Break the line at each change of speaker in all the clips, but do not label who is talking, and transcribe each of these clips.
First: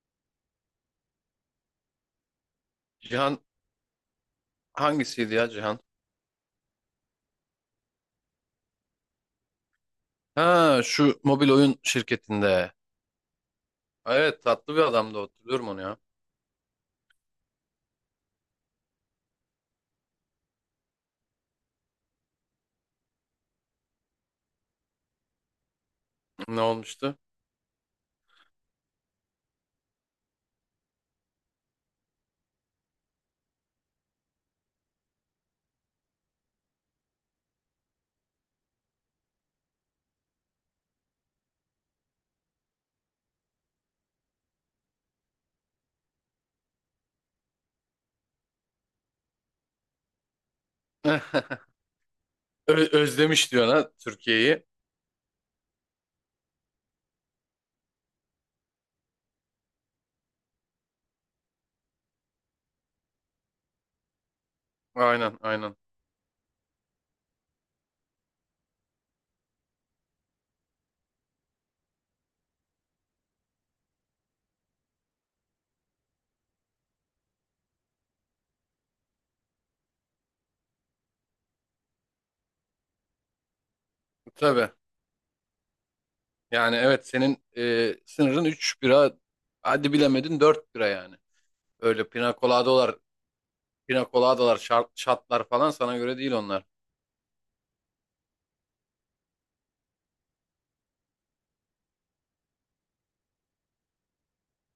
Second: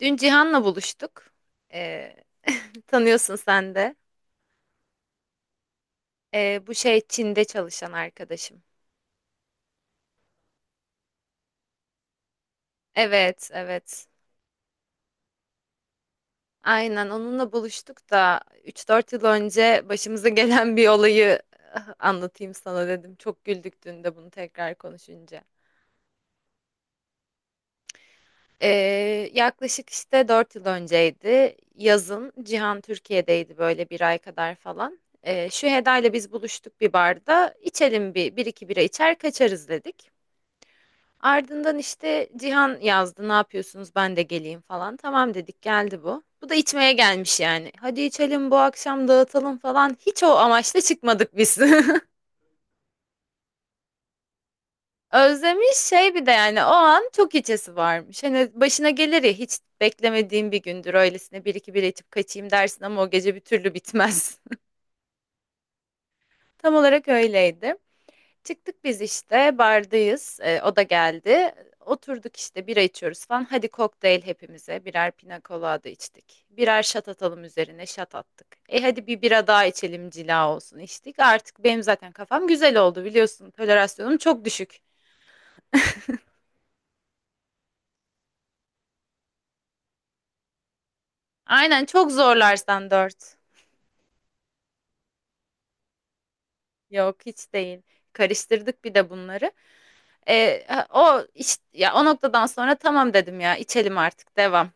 Dün Cihan'la buluştuk. Ee, Tanıyorsun
Cihan
sen de.
hangisiydi ya Cihan?
Bu şey Çin'de çalışan arkadaşım.
Ha şu mobil oyun şirketinde.
Evet, evet.
Evet, tatlı bir adamdı, hatırlıyorum onu ya.
Aynen onunla buluştuk da üç dört yıl önce başımıza gelen bir olayı ah, anlatayım sana dedim. Çok güldük dün de bunu tekrar konuşunca.
Ne olmuştu?
Ee, Yaklaşık işte 4 yıl önceydi. Yazın Cihan Türkiye'deydi böyle bir ay kadar falan. Şu Heda ile biz buluştuk bir barda. İçelim bir iki bira içer kaçarız dedik. Ardından işte Cihan yazdı ne yapıyorsunuz ben de geleyim falan. Tamam dedik geldi bu. Bu da içmeye gelmiş yani. Hadi içelim bu akşam dağıtalım falan. Hiç o amaçla çıkmadık biz.
Özlemiş diyor ha Türkiye'yi.
Özlemiş şey bir de yani o an çok içesi varmış. Hani başına gelir ya hiç beklemediğim bir gündür öylesine bir iki bir içip kaçayım dersin ama o gece bir türlü bitmez.
Aynen, aynen.
Tam olarak öyleydi. Çıktık biz işte bardayız. O da geldi. Oturduk işte bira içiyoruz falan. Hadi kokteyl hepimize. Birer pina colada içtik. Birer şat atalım üzerine şat attık. E hadi bir bira daha içelim cila olsun içtik. Artık benim zaten kafam güzel oldu biliyorsun. Tolerasyonum çok
Tabii.
düşük.
Yani evet, senin sınırın 3 bira, hadi bilemedin 4 bira yani.
Aynen
Öyle
çok zorlarsan dört.
pina coladalar, şatlar falan sana göre değil onlar.
Yok hiç değil. Karıştırdık bir de bunları. E, ya o noktadan sonra tamam dedim ya içelim artık devam.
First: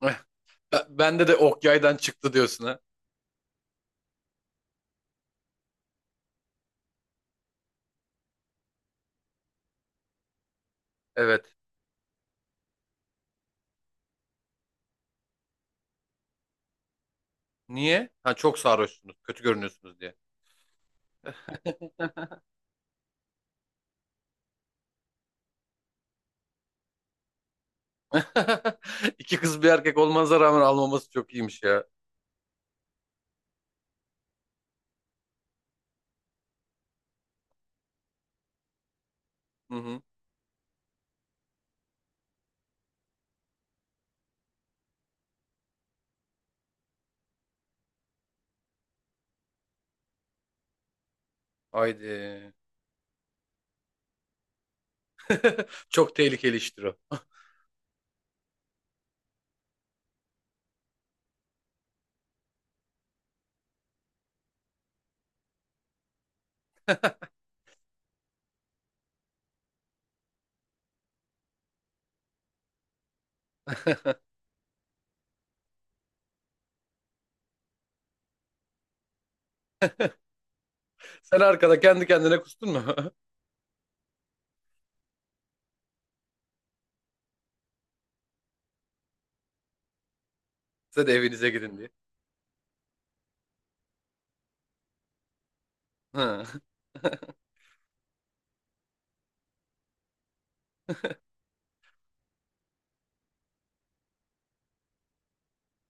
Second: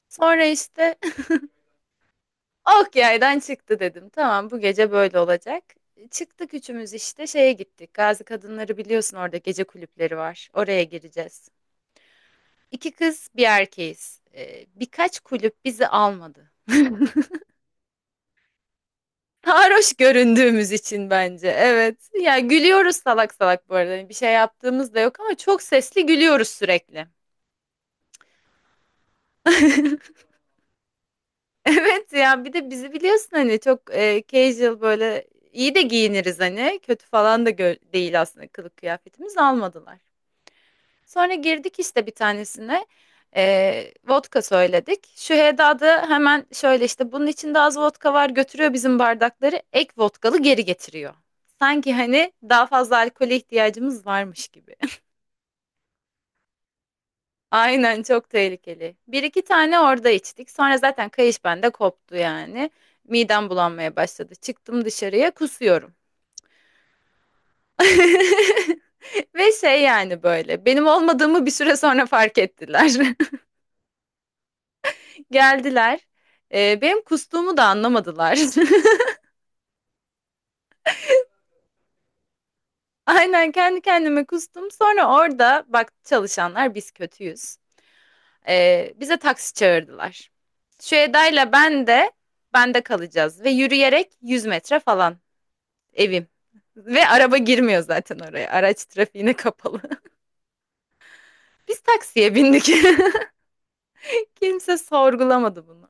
Sonra işte
Bende de ok yaydan çıktı diyorsun ha.
Ok yaydan çıktı dedim. Tamam bu gece böyle olacak. Çıktık üçümüz işte şeye gittik. Gazi Kadınları biliyorsun orada gece kulüpleri var. Oraya gireceğiz.
Evet.
İki kız bir erkeğiz. Birkaç kulüp bizi almadı.
Niye? Ha, çok sarhoşsunuz, kötü
Sarhoş
görünüyorsunuz diye.
göründüğümüz için bence. Evet. Ya gülüyoruz salak salak bu arada. Hani bir şey yaptığımız da yok ama çok sesli gülüyoruz sürekli.
İki kız bir erkek olmanıza rağmen almaması çok iyiymiş ya.
Evet ya bir de bizi biliyorsun hani çok casual böyle iyi de giyiniriz hani. Kötü falan da değil aslında kılık kıyafetimiz
Hı
almadılar.
hı.
Sonra girdik işte bir tanesine. Vodka söyledik. Şüheyda da hemen şöyle işte bunun içinde az vodka var götürüyor bizim bardakları. Ek vodkalı geri getiriyor. Sanki hani
Haydi.
daha fazla alkole ihtiyacımız varmış gibi.
Çok tehlikeli iştir o.
Aynen çok tehlikeli. Bir iki tane orada içtik. Sonra zaten kayış bende koptu yani. Midem bulanmaya başladı. Çıktım dışarıya kusuyorum. Ve şey yani böyle benim olmadığımı bir süre sonra fark ettiler. Geldiler. Benim kustuğumu da anlamadılar.
Sen arkada kendi kendine kustun mu?
Aynen kendi kendime kustum. Sonra orada baktı çalışanlar biz kötüyüz. Bize taksi çağırdılar. Şu
Size de evinize
Eda'yla
gidin
ben
diye.
de bende kalacağız ve yürüyerek 100 metre falan evim.
Hı.
Ve araba girmiyor zaten oraya. Araç trafiğine kapalı. Biz taksiye bindik. Kimse sorgulamadı bunu.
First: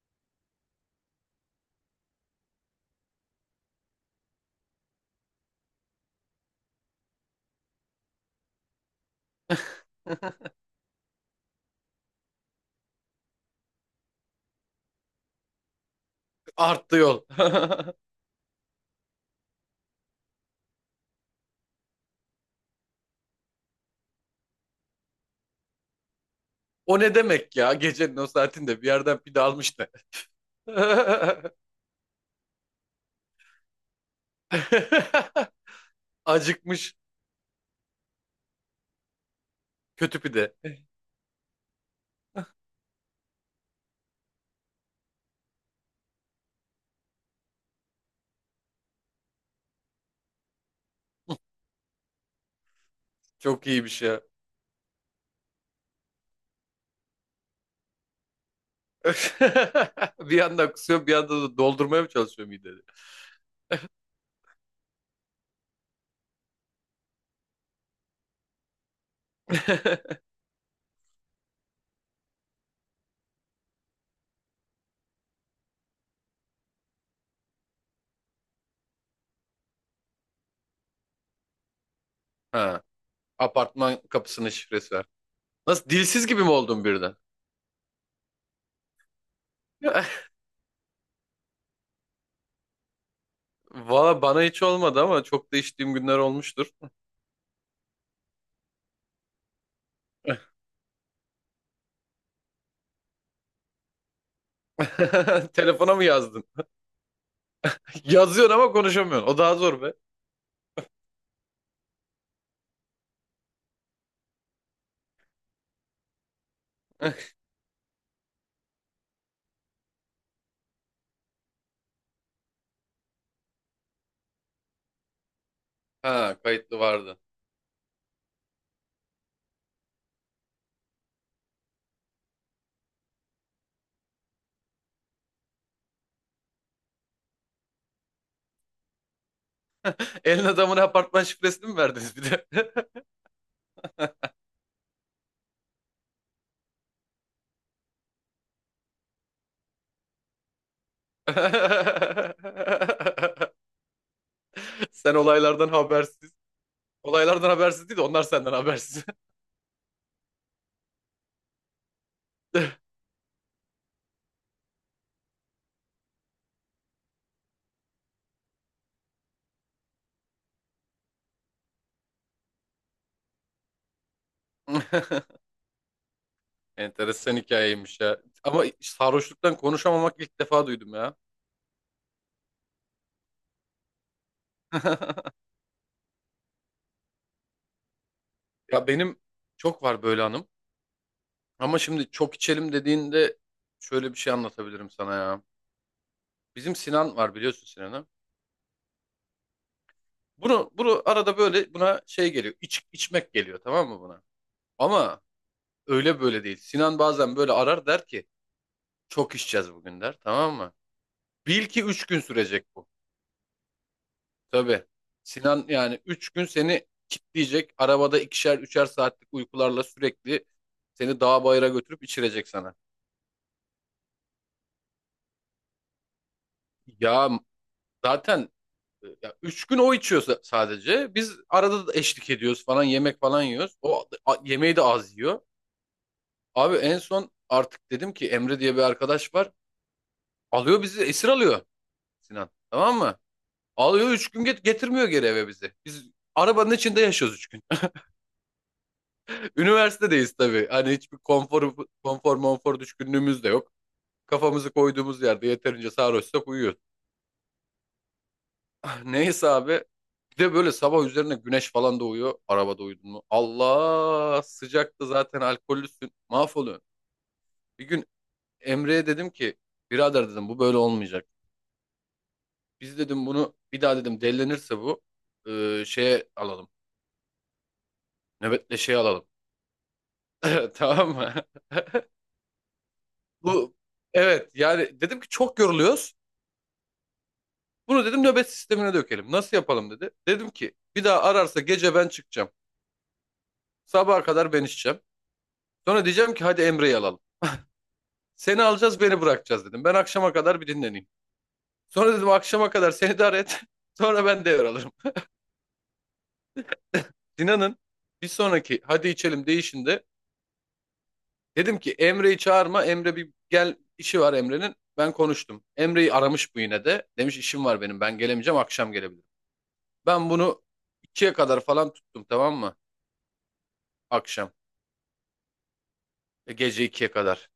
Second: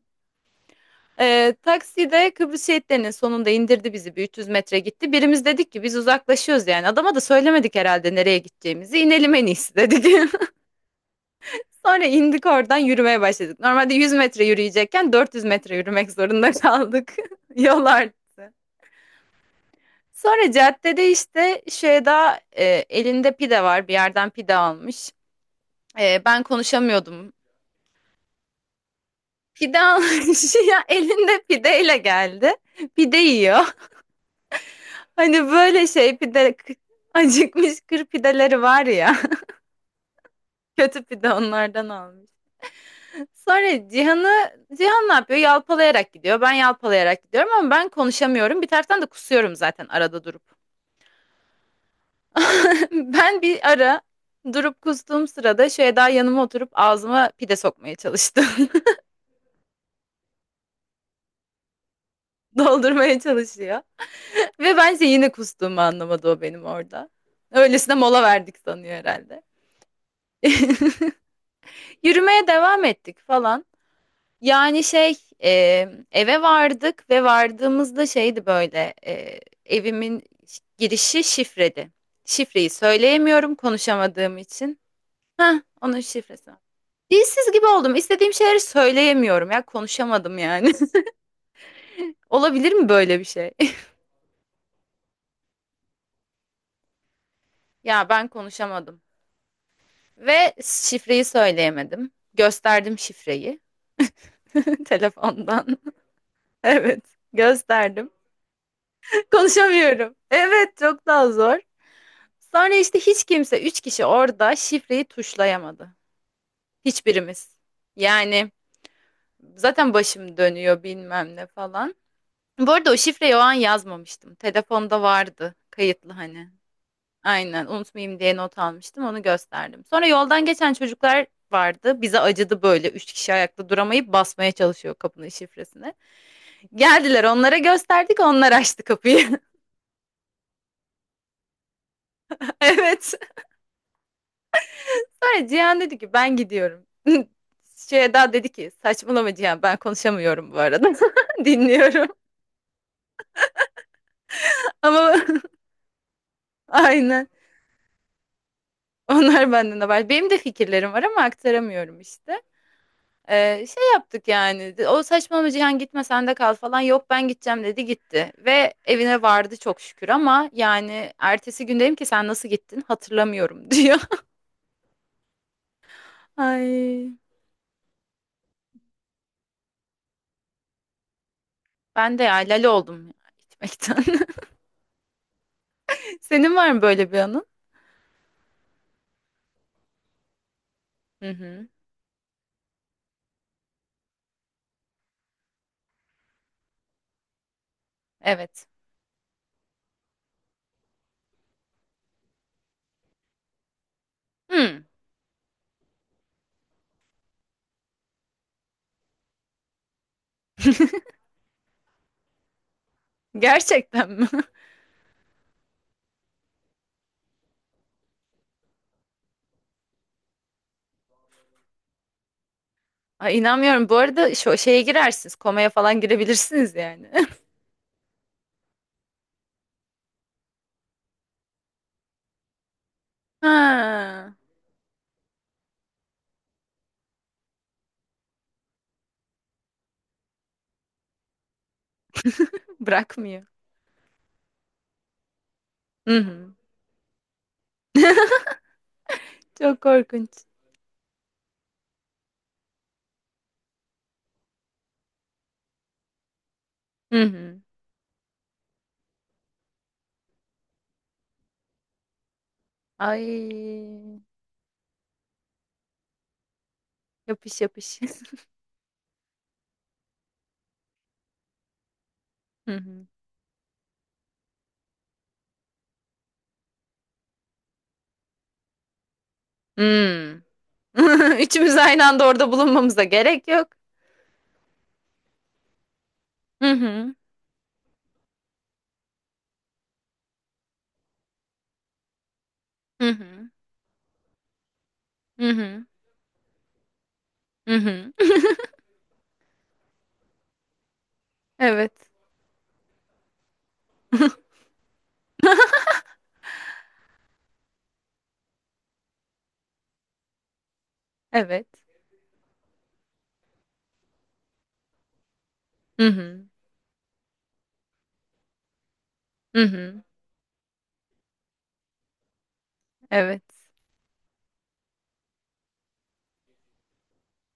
Takside Kıbrıs şehitlerinin sonunda indirdi bizi. Bir 300 metre gitti. Birimiz dedik ki biz uzaklaşıyoruz yani. Adama da söylemedik herhalde nereye gideceğimizi. İnelim en iyisi dedik. Sonra indik oradan yürümeye başladık. Normalde 100 metre yürüyecekken 400 metre yürümek zorunda
Arttı
kaldık.
yol.
Yol arttı. Sonra caddede işte Şeyda elinde pide var. Bir yerden pide almış. Ben
O ne
konuşamıyordum.
demek ya? Gecenin o saatinde bir yerden pide almış
Pide
da.
almış. Ya elinde pideyle geldi. Pide yiyor. Hani böyle şey pide
Acıkmış,
acıkmış kır pideleri var ya.
kötü pide.
Kötü pide onlardan almış. Sonra Cihan ne yapıyor? Yalpalayarak gidiyor. Ben yalpalayarak gidiyorum ama ben konuşamıyorum. Bir taraftan da kusuyorum zaten arada durup. Ben
Çok
bir ara
iyiymiş ya.
durup kustuğum sırada daha yanıma oturup ağzıma pide sokmaya çalıştım.
Bir yandan kusuyor, bir yandan da doldurmaya mı çalışıyor mideni?
Doldurmaya çalışıyor. Ve bence yine kustuğumu anlamadı o benim orada. Öylesine mola verdik sanıyor herhalde. Yürümeye devam ettik falan. Yani e, eve vardık ve vardığımızda şeydi böyle evimin girişi şifredi. Şifreyi
Ha,
söyleyemiyorum
apartman
konuşamadığım
kapısının
için.
şifresi.
Heh,
Nasıl,
onun
dilsiz gibi mi
şifresi.
oldun birden?
Dilsiz gibi oldum. İstediğim şeyleri söyleyemiyorum ya konuşamadım yani. Olabilir mi böyle bir şey?
Valla bana hiç olmadı ama çok da içtiğim günler olmuştur.
Ya ben konuşamadım ve şifreyi söyleyemedim. Gösterdim şifreyi telefondan.
Telefona mı yazdın?
Evet, gösterdim.
Yazıyorsun ama konuşamıyorsun. O daha zor be.
Konuşamıyorum. Evet, çok daha zor. Sonra işte hiç kimse, üç kişi orada şifreyi tuşlayamadı. Hiçbirimiz. Yani zaten başım dönüyor bilmem ne falan. Bu arada o şifreyi o an yazmamıştım. Telefonda vardı kayıtlı
Ha,
hani.
kayıtlı vardı.
Aynen unutmayayım diye not almıştım onu gösterdim. Sonra yoldan geçen çocuklar vardı. Bize acıdı böyle üç kişi ayakta duramayıp basmaya çalışıyor kapının şifresini. Geldiler onlara gösterdik onlar açtı kapıyı.
Elin adamına apartman şifresini mi verdiniz bir de?
Evet. Sonra Cihan dedi ki ben gidiyorum. Şey Eda dedi ki saçmalama Cihan ben konuşamıyorum bu arada. Dinliyorum.
Sen
Ama
olaylardan habersiz.
aynen.
Olaylardan habersiz değil de onlar senden habersiz.
Onlar benden haber. Benim de fikirlerim var ama aktaramıyorum işte. Şey yaptık yani. O saçmalama Cihan gitme sen de kal falan. Yok ben gideceğim dedi gitti. Ve evine vardı çok şükür ama yani ertesi gün dedim ki sen nasıl gittin hatırlamıyorum diyor. Ay
Enteresan hikayeymiş ya. Ama sarhoşluktan konuşamamak, ilk defa duydum ya.
ben de ya lale oldum ya gitmekten. Senin var mı böyle bir anın?
Ya benim çok var böyle hanım.
Hı hı.
Ama şimdi çok içelim dediğinde şöyle bir şey anlatabilirim sana ya. Bizim Sinan var, biliyorsun Sinan'ı.
Evet.
Bunu arada böyle buna şey geliyor. İç, içmek geliyor tamam mı buna?
Hmm.
Ama öyle böyle değil. Sinan bazen böyle arar, der ki çok içeceğiz bugün der, tamam mı? Bil ki üç gün sürecek bu.
Gerçekten mi?
Tabii. Sinan yani 3 gün seni kitleyecek. Arabada ikişer üçer saatlik uykularla sürekli seni dağ bayıra götürüp içirecek sana.
Ay inanmıyorum. Bu arada şu şeye girersiniz. Komaya falan girebilirsiniz yani.
Ya zaten Ya üç gün o içiyor sadece. Biz arada da eşlik ediyoruz falan, yemek falan yiyoruz. O
Ha,
yemeği de az yiyor. Abi en son artık dedim ki Emre diye bir arkadaş var. Alıyor bizi, esir alıyor Sinan. Tamam mı?
bırakmıyor.
Alıyor üç gün, getirmiyor geri eve bizi. Biz
Hı hı.
arabanın içinde yaşıyoruz üç gün.
Çok korkunç.
Üniversitedeyiz tabii. Hani hiçbir konfor monfor düşkünlüğümüz de yok. Kafamızı koyduğumuz yerde yeterince sarhoşsak uyuyoruz.
Hı hı.
Neyse abi. Bir de böyle sabah üzerine güneş falan doğuyor. Arabada uyudun mu?
Ay
Allah, sıcaktı zaten, alkollüsün. Mahvoluyorsun.
yapış
Bir
yapış.
gün Emre'ye dedim ki birader dedim bu böyle olmayacak.
Hı
Biz
hı.
dedim bunu bir daha dedim delilenirse bu, şeye alalım. Nöbetle şey alalım.
Hmm.
Tamam mı?
Üçümüz aynı anda orada bulunmamıza gerek yok.
Bu, evet yani dedim ki çok yoruluyoruz.
Hı hı.
Bunu dedim nöbet sistemine dökelim. Nasıl yapalım dedi. Dedim ki bir daha ararsa gece ben çıkacağım.
Hı hı.
Sabaha kadar ben içeceğim.
Hı hı.
Sonra diyeceğim ki hadi Emre'yi alalım.
Hı hı.
Seni alacağız, beni bırakacağız dedim. Ben akşama kadar bir dinleneyim.
Evet.
Sonra dedim akşama kadar seni de et. Sonra ben devralırım. Dinan'ın bir sonraki hadi içelim değişinde
Evet.
dedim ki Emre'yi çağırma. Emre bir gel, işi var Emre'nin. Ben konuştum.
Hı
Emre'yi
hı.
aramış bu yine de. Demiş işim var benim, ben gelemeyeceğim, akşam gelebilirim.
Hı hı.
Ben bunu ikiye kadar falan tuttum, tamam mı?
Evet.
Akşam. Gece ikiye kadar.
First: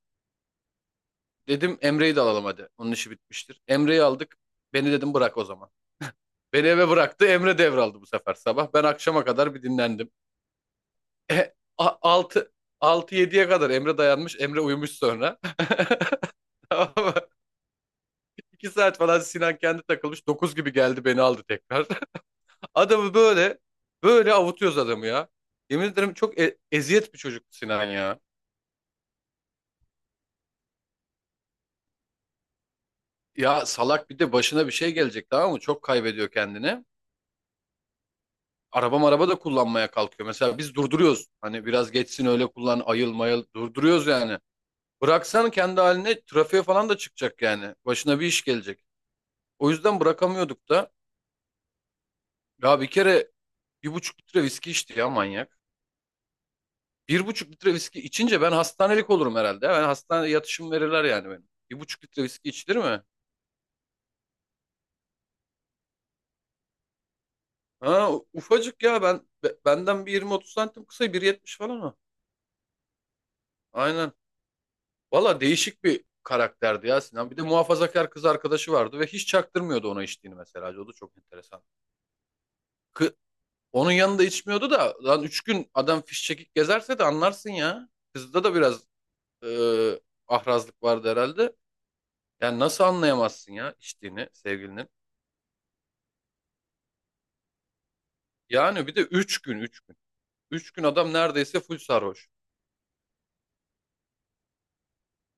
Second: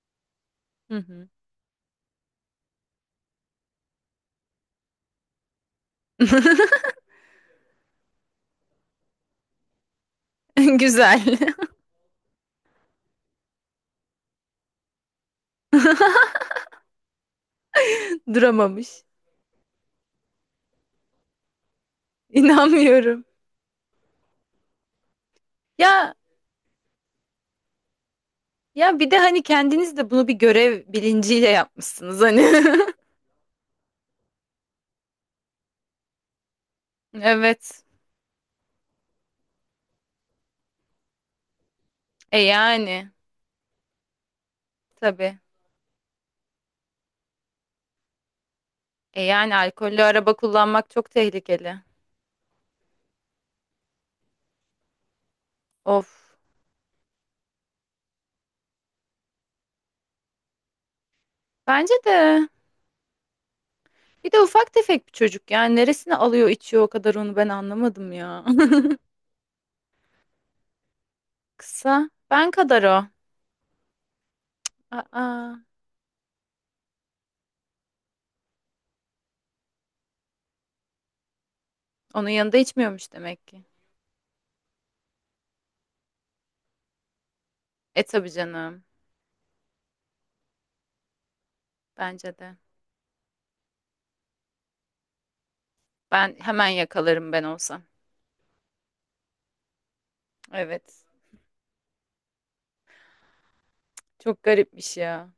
Hı hı.
Dedim Emre'yi de alalım hadi. Onun işi bitmiştir. Emre'yi aldık. Beni dedim bırak o zaman. Beni eve bıraktı. Emre devraldı bu sefer sabah. Ben akşama kadar bir dinlendim.
Güzel.
E, 6 yediye kadar Emre dayanmış. Emre uyumuş sonra. Tamam mı? İki saat
Duramamış.
falan Sinan kendi takılmış. Dokuz gibi geldi, beni aldı tekrar. Adamı
İnanmıyorum.
böyle böyle avutuyoruz adamı ya. Yemin ederim
Ya
çok eziyet bir çocuktu Sinan ya.
Ya bir de hani kendiniz de bunu bir görev bilinciyle yapmışsınız hani.
Ya salak, bir de başına bir şey gelecek, tamam mı? Çok kaybediyor kendini.
Evet.
Araba da kullanmaya kalkıyor. Mesela biz durduruyoruz. Hani biraz geçsin
E
öyle kullan,
yani
ayıl mayıl, durduruyoruz yani.
tabii.
Bıraksan kendi haline trafiğe falan da çıkacak yani. Başına bir iş gelecek.
E yani
O yüzden
alkollü araba
bırakamıyorduk
kullanmak
da.
çok tehlikeli.
Ya bir kere bir buçuk litre viski içti ya manyak.
Of.
Bir buçuk litre viski içince ben hastanelik olurum herhalde. Ben hastane yatışım verirler yani benim. Bir
Bence
buçuk litre
de.
viski içilir mi?
Bir de ufak tefek bir çocuk yani neresine alıyor içiyor o kadar onu ben anlamadım
Ha
ya.
ufacık ya benden bir 20-30 santim kısa, 1,70 falan o.
Kısa. Ben kadar o.
Aynen. Valla
Aa,
değişik bir karakterdi ya Sinan. Bir de muhafazakar kız arkadaşı vardı ve hiç çaktırmıyordu ona içtiğini mesela. O da çok enteresan.
onun yanında içmiyormuş
Kı-
demek ki.
Onun yanında içmiyordu da lan üç gün adam fişçekik gezerse de anlarsın ya.
E tabii
Kızda da biraz
canım.
e, ahrazlık vardı herhalde.
Bence de.
Yani nasıl anlayamazsın ya içtiğini sevgilinin.
Ben hemen yakalarım ben olsam.
Yani bir de üç gün üç gün. Üç gün
Evet.
adam neredeyse full sarhoş.
Çok garipmiş ya.